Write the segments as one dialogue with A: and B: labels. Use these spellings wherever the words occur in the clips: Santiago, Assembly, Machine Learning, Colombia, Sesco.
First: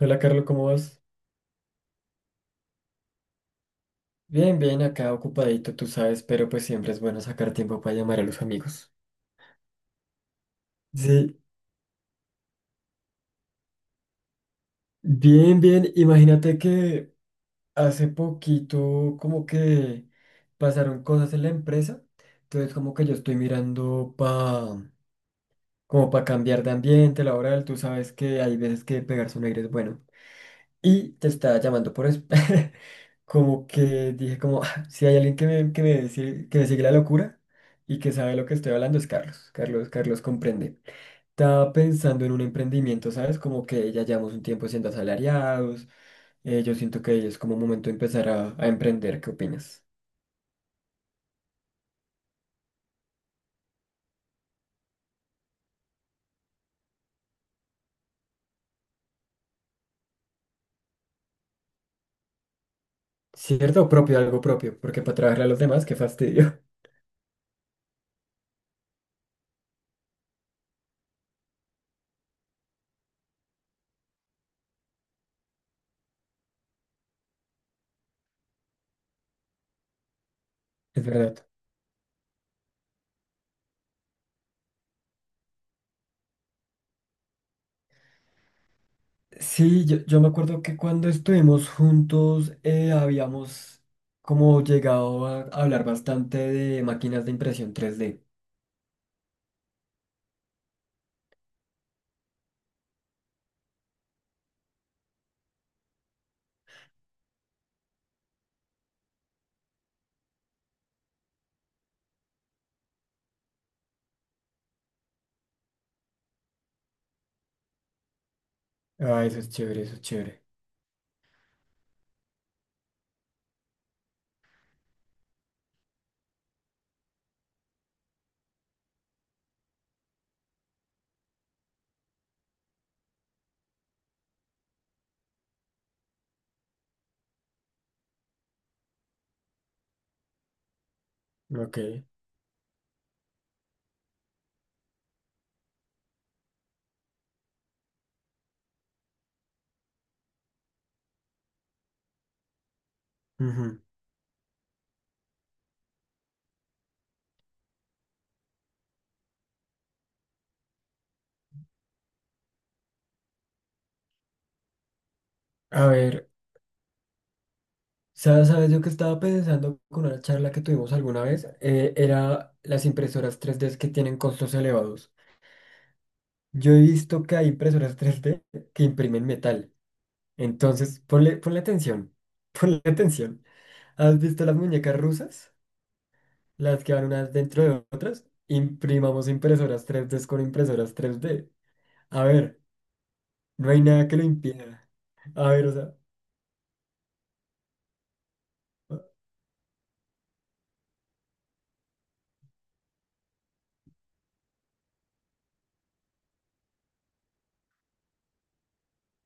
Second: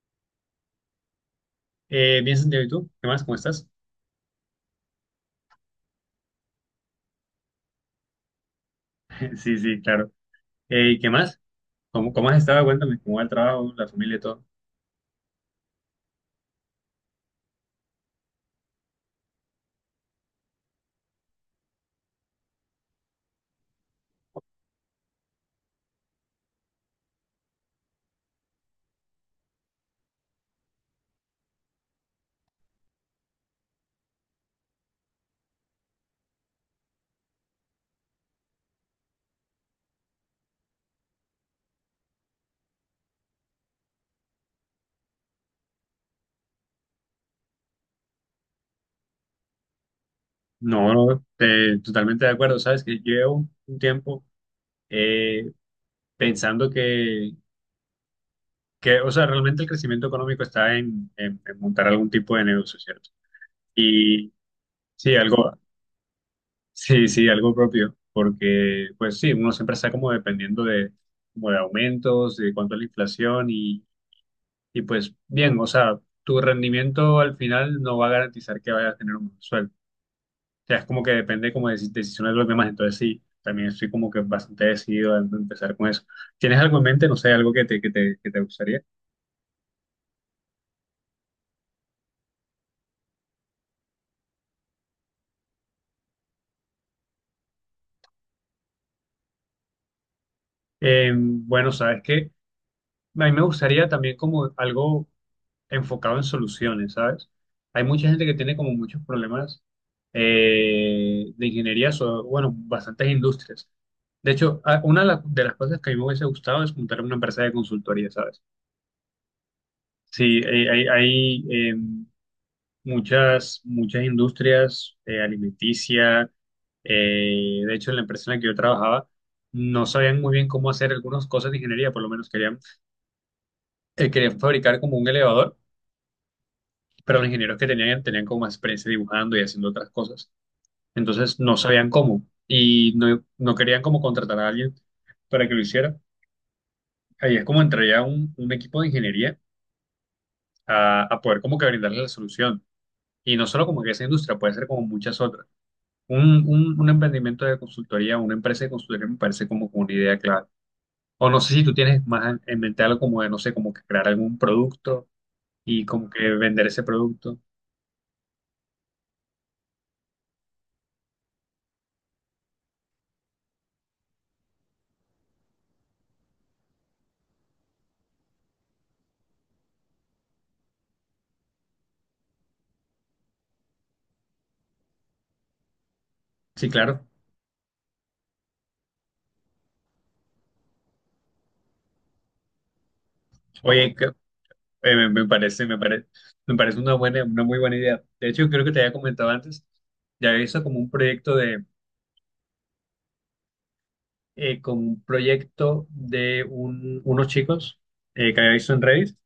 A: Hola Carlos, ¿cómo vas?
B: Bien, Santiago, ¿y tú? ¿Qué más? ¿Cómo estás?
A: Bien, bien, acá ocupadito, tú sabes, pero pues siempre es bueno sacar tiempo para llamar a los amigos.
B: Sí, sí, claro. ¿Y qué más?
A: Sí,
B: ¿Cómo has estado? Cuéntame, ¿cómo va el trabajo, la familia y todo?
A: bien, bien. Imagínate que hace poquito como que pasaron cosas en la empresa, entonces como que yo estoy mirando pa, como para cambiar de ambiente laboral, tú sabes que hay veces que pegarse un aire es bueno. Y te estaba llamando por eso. Como que dije, como, "Ah, si hay alguien que me sigue la locura y que sabe lo que estoy hablando, es Carlos. Carlos comprende. Estaba pensando en un emprendimiento, ¿sabes? Como que ya llevamos un tiempo siendo asalariados. Yo siento que es como momento de empezar a emprender. ¿Qué opinas?
B: No, no, totalmente de acuerdo. Sabes que llevo un tiempo eh, pensando que, o sea, realmente el crecimiento económico está en montar algún tipo de negocio, ¿cierto?
A: ¿Cierto? Propio,
B: Y
A: algo propio. Porque para
B: sí,
A: trabajar a
B: algo,
A: los demás, qué fastidio.
B: sí, sí, algo propio, porque, pues sí, uno siempre está como dependiendo de, como de aumentos, de cuánto es la inflación. Y pues bien, o sea, tu rendimiento al final no va a garantizar que vayas a tener un buen sueldo. O sea, es como
A: Es
B: que
A: verdad.
B: depende como de decisiones de los demás. Entonces sí, también estoy como que bastante decidido a empezar con eso. ¿Tienes algo en mente? No sé, algo que te gustaría.
A: Sí, yo me acuerdo que cuando estuvimos juntos habíamos como llegado a hablar bastante de máquinas de impresión 3D.
B: Bueno, sabes que a mí me gustaría también como algo enfocado en soluciones, ¿sabes? Hay mucha gente que tiene como muchos problemas de ingeniería, bueno, bastantes industrias. De hecho, una de de las cosas que a mí me hubiese gustado es montar una empresa de consultoría, ¿sabes?
A: Ah, eso es chévere, eso es
B: Sí,
A: chévere.
B: hay, muchas industrias alimenticia. De hecho, en la empresa en la que yo trabajaba, no sabían muy bien cómo hacer algunas cosas de ingeniería, por lo menos querían, querían fabricar como un elevador, pero los ingenieros que tenían como más experiencia dibujando y haciendo otras cosas. Entonces no
A: Ok.
B: sabían cómo y no, no querían como contratar a alguien para que lo hiciera. Ahí es como entraría un equipo de ingeniería a poder como que brindarle la solución. Y no solo
A: Ujú.
B: como que esa industria, puede ser como muchas otras. Un emprendimiento de consultoría, una empresa de consultoría me parece como una idea clave. O no sé si tú tienes más en mente algo como de, no sé, como que crear algún producto y
A: A
B: como
A: ver,
B: que vender ese producto.
A: ¿sabes yo que estaba pensando con una charla que tuvimos alguna vez? Era las impresoras 3D que tienen costos elevados. Yo he visto que hay impresoras 3D que imprimen metal. Entonces, ponle atención, ponle atención. ¿Has visto las muñecas rusas?
B: Sí,
A: Las que
B: claro.
A: van unas dentro de otras, imprimamos impresoras tres d con impresoras tres d. A ver, no hay
B: Oye,
A: nada que lo impida.
B: Eh, me, me
A: A
B: parece,
A: ver, o
B: me
A: sea,
B: parece, me parece una muy buena idea. De hecho, creo que te había comentado antes, ya había visto como un proyecto de, como un proyecto de unos chicos que había visto en Reddit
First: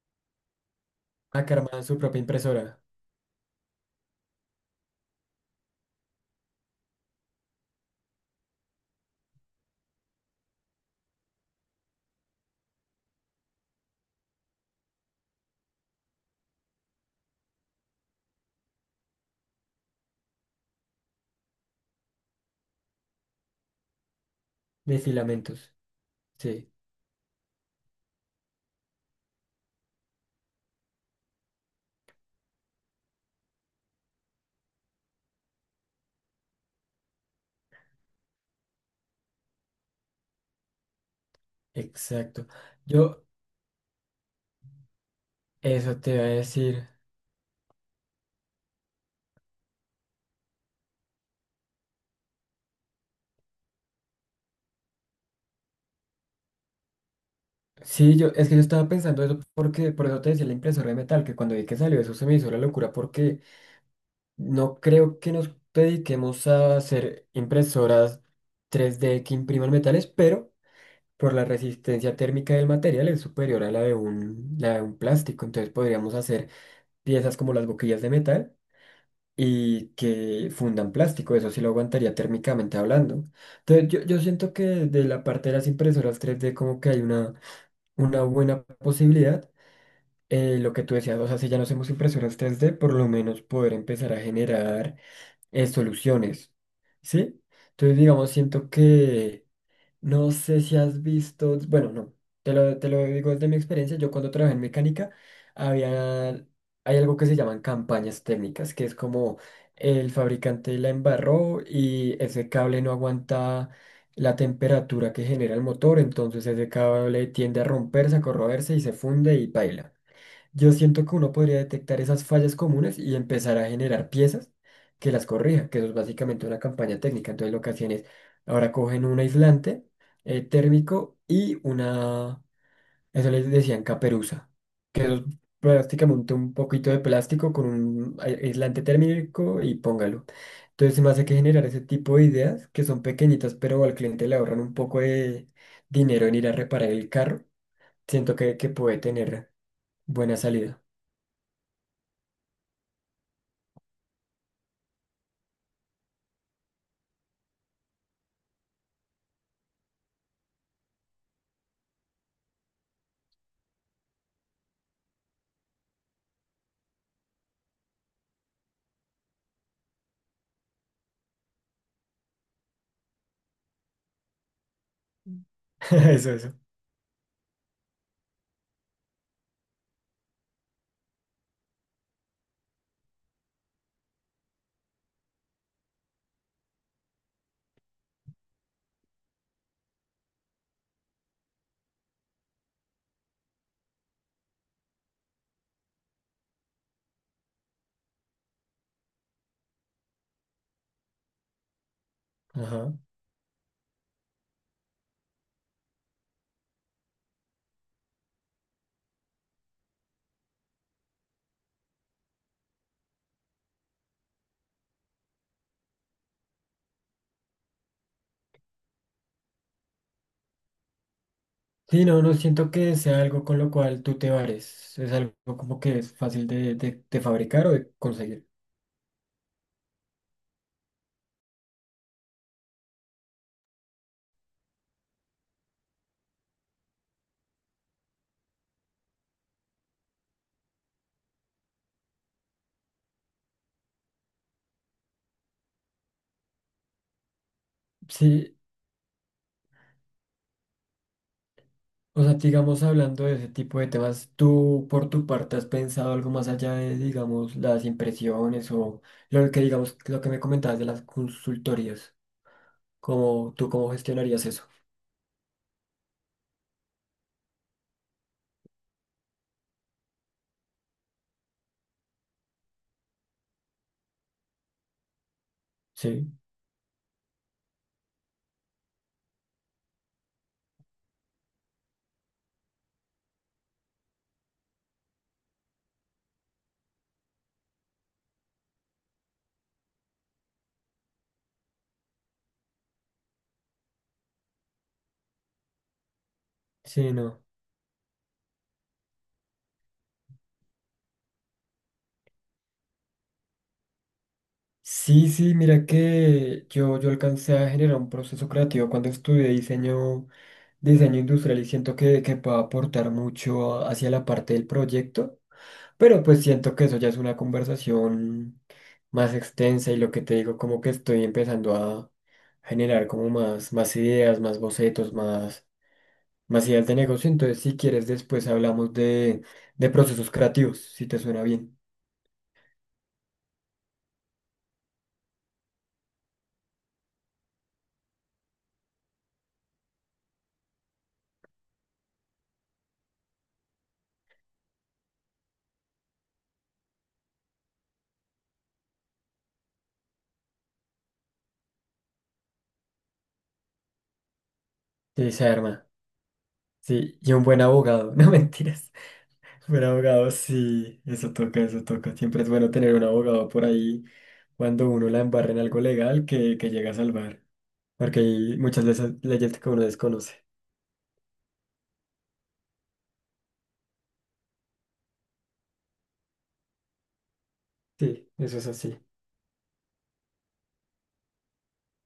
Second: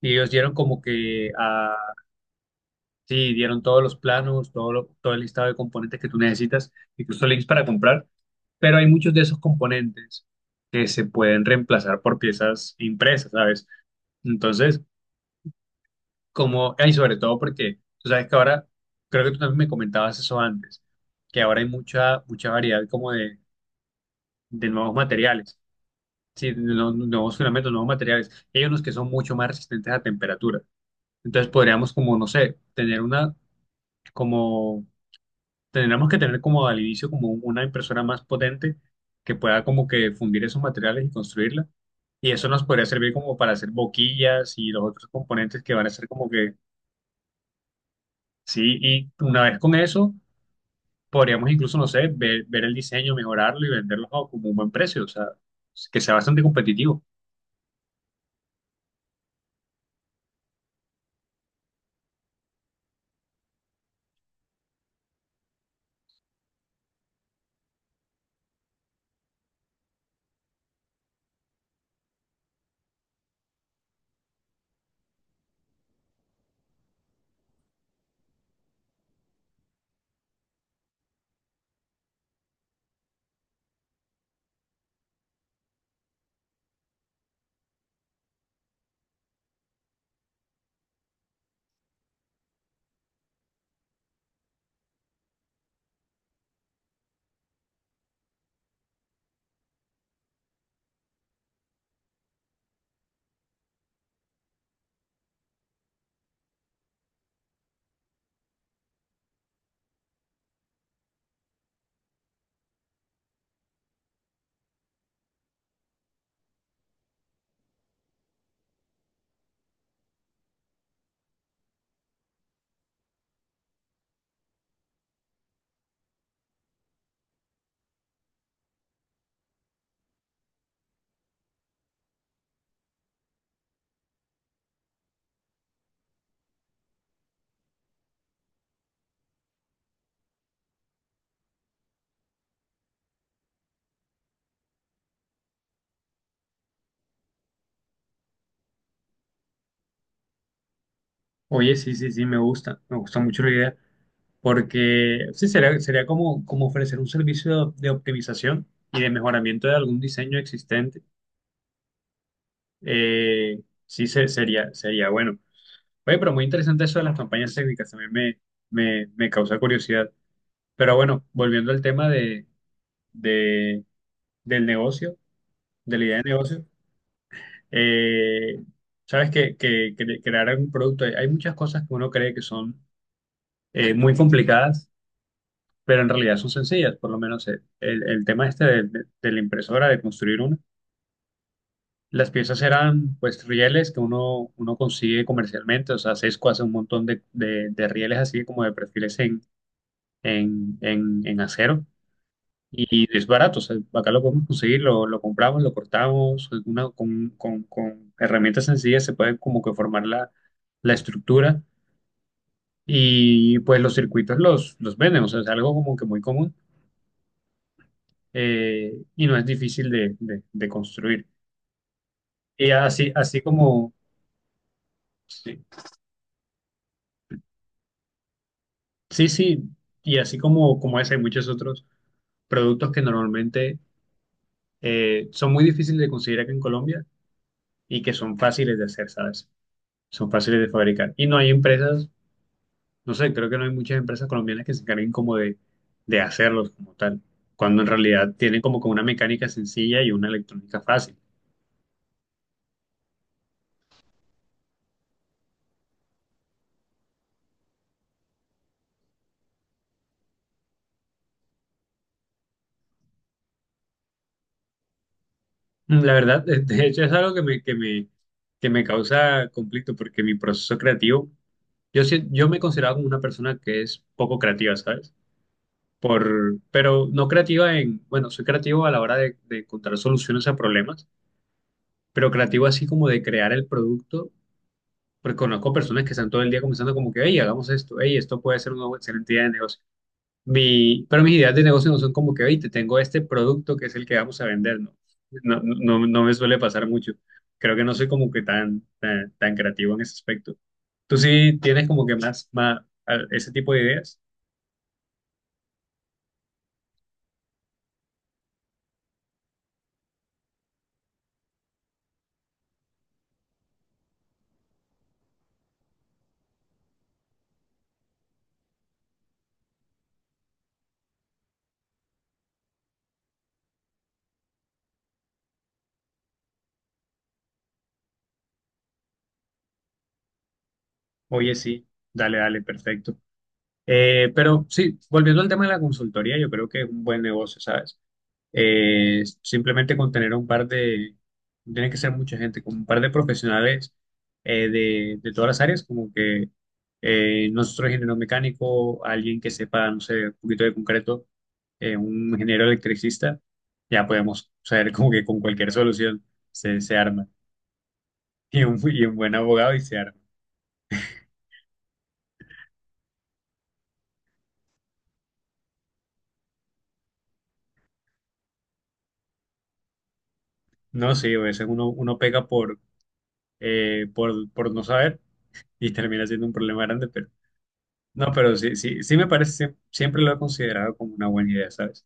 B: y ellos dieron como que, ah,
A: acarman su propia impresora
B: sí, dieron todos los planos, todo el listado de componentes que tú necesitas, incluso links para comprar, pero hay muchos de esos componentes que se pueden reemplazar por piezas impresas, ¿sabes? Entonces, como, y sobre todo porque tú sabes que ahora, creo que tú también me comentabas eso antes, que ahora hay mucha variedad como de nuevos
A: de
B: materiales,
A: filamentos.
B: sí, de
A: Sí,
B: nuevos filamentos, nuevos materiales. Hay unos que son mucho más resistentes a temperatura. Entonces podríamos como, no sé, tener una, como, tendríamos que tener como al inicio como una impresora más potente que pueda como que fundir esos materiales y construirla. Y eso
A: exacto.
B: nos podría servir
A: Yo,
B: como para hacer boquillas y los otros componentes que van a
A: eso
B: ser
A: te iba a
B: como que,
A: decir.
B: sí, y una vez con eso podríamos incluso, no sé, ver el diseño, mejorarlo y venderlo a como un buen precio, o sea, que sea bastante competitivo.
A: Sí, yo, es que yo estaba pensando eso porque, por eso te decía la impresora de metal, que cuando vi que salió eso se me hizo la locura porque no creo que nos dediquemos a hacer impresoras tres d que impriman metales, pero por la resistencia térmica del material es superior a la de un plástico. Entonces podríamos hacer piezas como las boquillas de metal y que fundan plástico. Eso sí lo aguantaría térmicamente hablando. Entonces yo siento que de la parte de las impresoras 3D como que hay una buena posibilidad. Lo que tú decías, o sea, si ya no hacemos impresoras 3D, por lo menos poder empezar a generar soluciones. ¿Sí? Entonces, digamos, siento que no sé si has visto, bueno, no, te lo digo desde mi experiencia, yo cuando trabajé en mecánica, había, hay algo que se llaman campañas técnicas, que es como el fabricante la embarró y ese cable no aguanta la temperatura que genera el motor, entonces ese cable tiende a romperse, a corroerse y se funde y baila. Yo siento que uno podría detectar esas fallas comunes y empezar a generar piezas que las corrija, que eso es básicamente una campaña técnica. Entonces lo que hacían es, ahora cogen un aislante térmico y una, eso les decían caperuza, que eso es prácticamente un poquito de plástico con un aislante térmico y póngalo. Entonces se me hace que generar ese tipo de ideas que son pequeñitas, pero al cliente le ahorran un poco de dinero en ir a reparar el carro. Siento que puede tener buena salida.
B: Oye, sí, sí, sí, me gusta mucho la idea, porque sí, sería como, ofrecer un servicio de optimización y de mejoramiento de algún diseño existente. Sí, sería bueno. Oye, pero muy interesante eso de las campañas técnicas, también me causa curiosidad. Pero bueno, volviendo al tema de, del negocio, de la idea de
A: Eso, eso.
B: negocio, eh, sabes que crear algún producto, hay muchas cosas que uno cree que son muy complicadas, pero en realidad son sencillas, por lo menos el tema este de la impresora, de construir una. Las piezas eran pues rieles que uno consigue comercialmente, o sea, Sesco hace un montón de rieles así como de perfiles en acero.
A: Ajá.
B: Y es barato, o sea, acá lo podemos conseguir, lo compramos, lo cortamos, con herramientas sencillas se puede como que formar la estructura y pues los circuitos los venden, o sea, es algo como que muy común y no es difícil de construir.
A: Sí, no, no
B: Y
A: siento que
B: así,
A: sea
B: así
A: algo con lo
B: como,
A: cual tú te vares. Es algo
B: sí,
A: como que es fácil de, de fabricar o de conseguir.
B: sí, sí, y así como, ese, hay muchos otros productos que normalmente son muy difíciles de conseguir acá en Colombia y que son fáciles de hacer, ¿sabes? Son fáciles de fabricar. Y no hay empresas. No sé, creo que no hay muchas empresas colombianas que se encarguen como de, hacerlos como tal, cuando en realidad
A: Sí,
B: tienen como una mecánica sencilla y una electrónica fácil.
A: o sea, digamos, hablando de ese tipo de temas, ¿tú por tu parte has pensado algo más allá de, digamos, las impresiones o lo que, digamos, lo que me comentabas de las consultorías? ¿Cómo, tú cómo gestionarías eso?
B: La verdad, de hecho es algo que me causa conflicto porque mi proceso creativo, yo, yo me considero como una persona que es poco creativa, ¿sabes?
A: Sí,
B: Pero no creativa en, bueno, soy creativo a la hora de encontrar soluciones a problemas, pero creativo así como de crear el producto. Porque conozco personas que están todo el día comenzando como que, hey, hagamos esto, hey, esto puede ser una excelente idea de negocio. Pero mis ideas de negocio no son como que, hey, te tengo este producto que es el que vamos a vender, ¿no? No, no, no, no me suele pasar
A: sí,
B: mucho.
A: no.
B: Creo que no soy como que tan creativo en ese aspecto. ¿Tú sí tienes como que más ese tipo de ideas?
A: Sí, sí, mira que yo alcancé a generar un proceso creativo cuando estudié diseño industrial y siento que puedo aportar mucho hacia la parte del proyecto, pero pues siento que eso ya es una conversación más extensa y lo que te digo, como que estoy empezando a generar como más, más ideas, más bocetos, más, más ideas de negocio, entonces si quieres después hablamos de procesos creativos, si te suena
B: Oye,
A: bien.
B: sí, dale, dale, perfecto. Pero sí, volviendo al tema de la consultoría, yo creo que es un buen negocio, ¿sabes? Simplemente con tener un par de, no tiene que ser mucha gente, con un par de profesionales de, todas las áreas, como que nosotros ingeniero mecánico, alguien que sepa, no sé, un poquito de concreto, un ingeniero electricista, ya podemos saber como que
A: Sí,
B: con
A: se
B: cualquier
A: arma.
B: solución se
A: Sí,
B: arma.
A: y un buen abogado, no
B: Y un,
A: mentiras.
B: y un buen abogado y
A: Un
B: se arma.
A: abogado, sí, eso toca, eso toca. Siempre es bueno tener un abogado por ahí cuando uno la embarra en algo legal que llega a salvar. Porque hay muchas veces leyes que uno desconoce.
B: No, sí, a veces uno pega por no saber y termina siendo un problema grande, pero. No,
A: Sí,
B: pero
A: eso es
B: sí,
A: así.
B: sí, sí me parece, sí, siempre lo he considerado como una buena idea, ¿sabes?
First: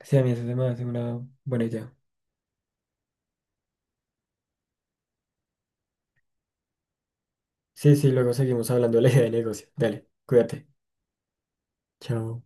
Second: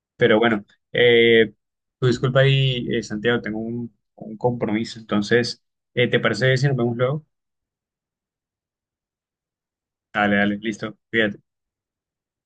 A: Sí, a mí
B: Pero
A: eso se
B: bueno,
A: me hace una
B: eh,
A: buena idea.
B: tu disculpa ahí, Santiago, tengo un compromiso, entonces, ¿te parece si nos vemos luego?
A: Sí, sí, luego seguimos hablando de la idea de negocio. Dale,
B: Dale, dale,
A: cuídate.
B: listo, cuídate.
A: Chao.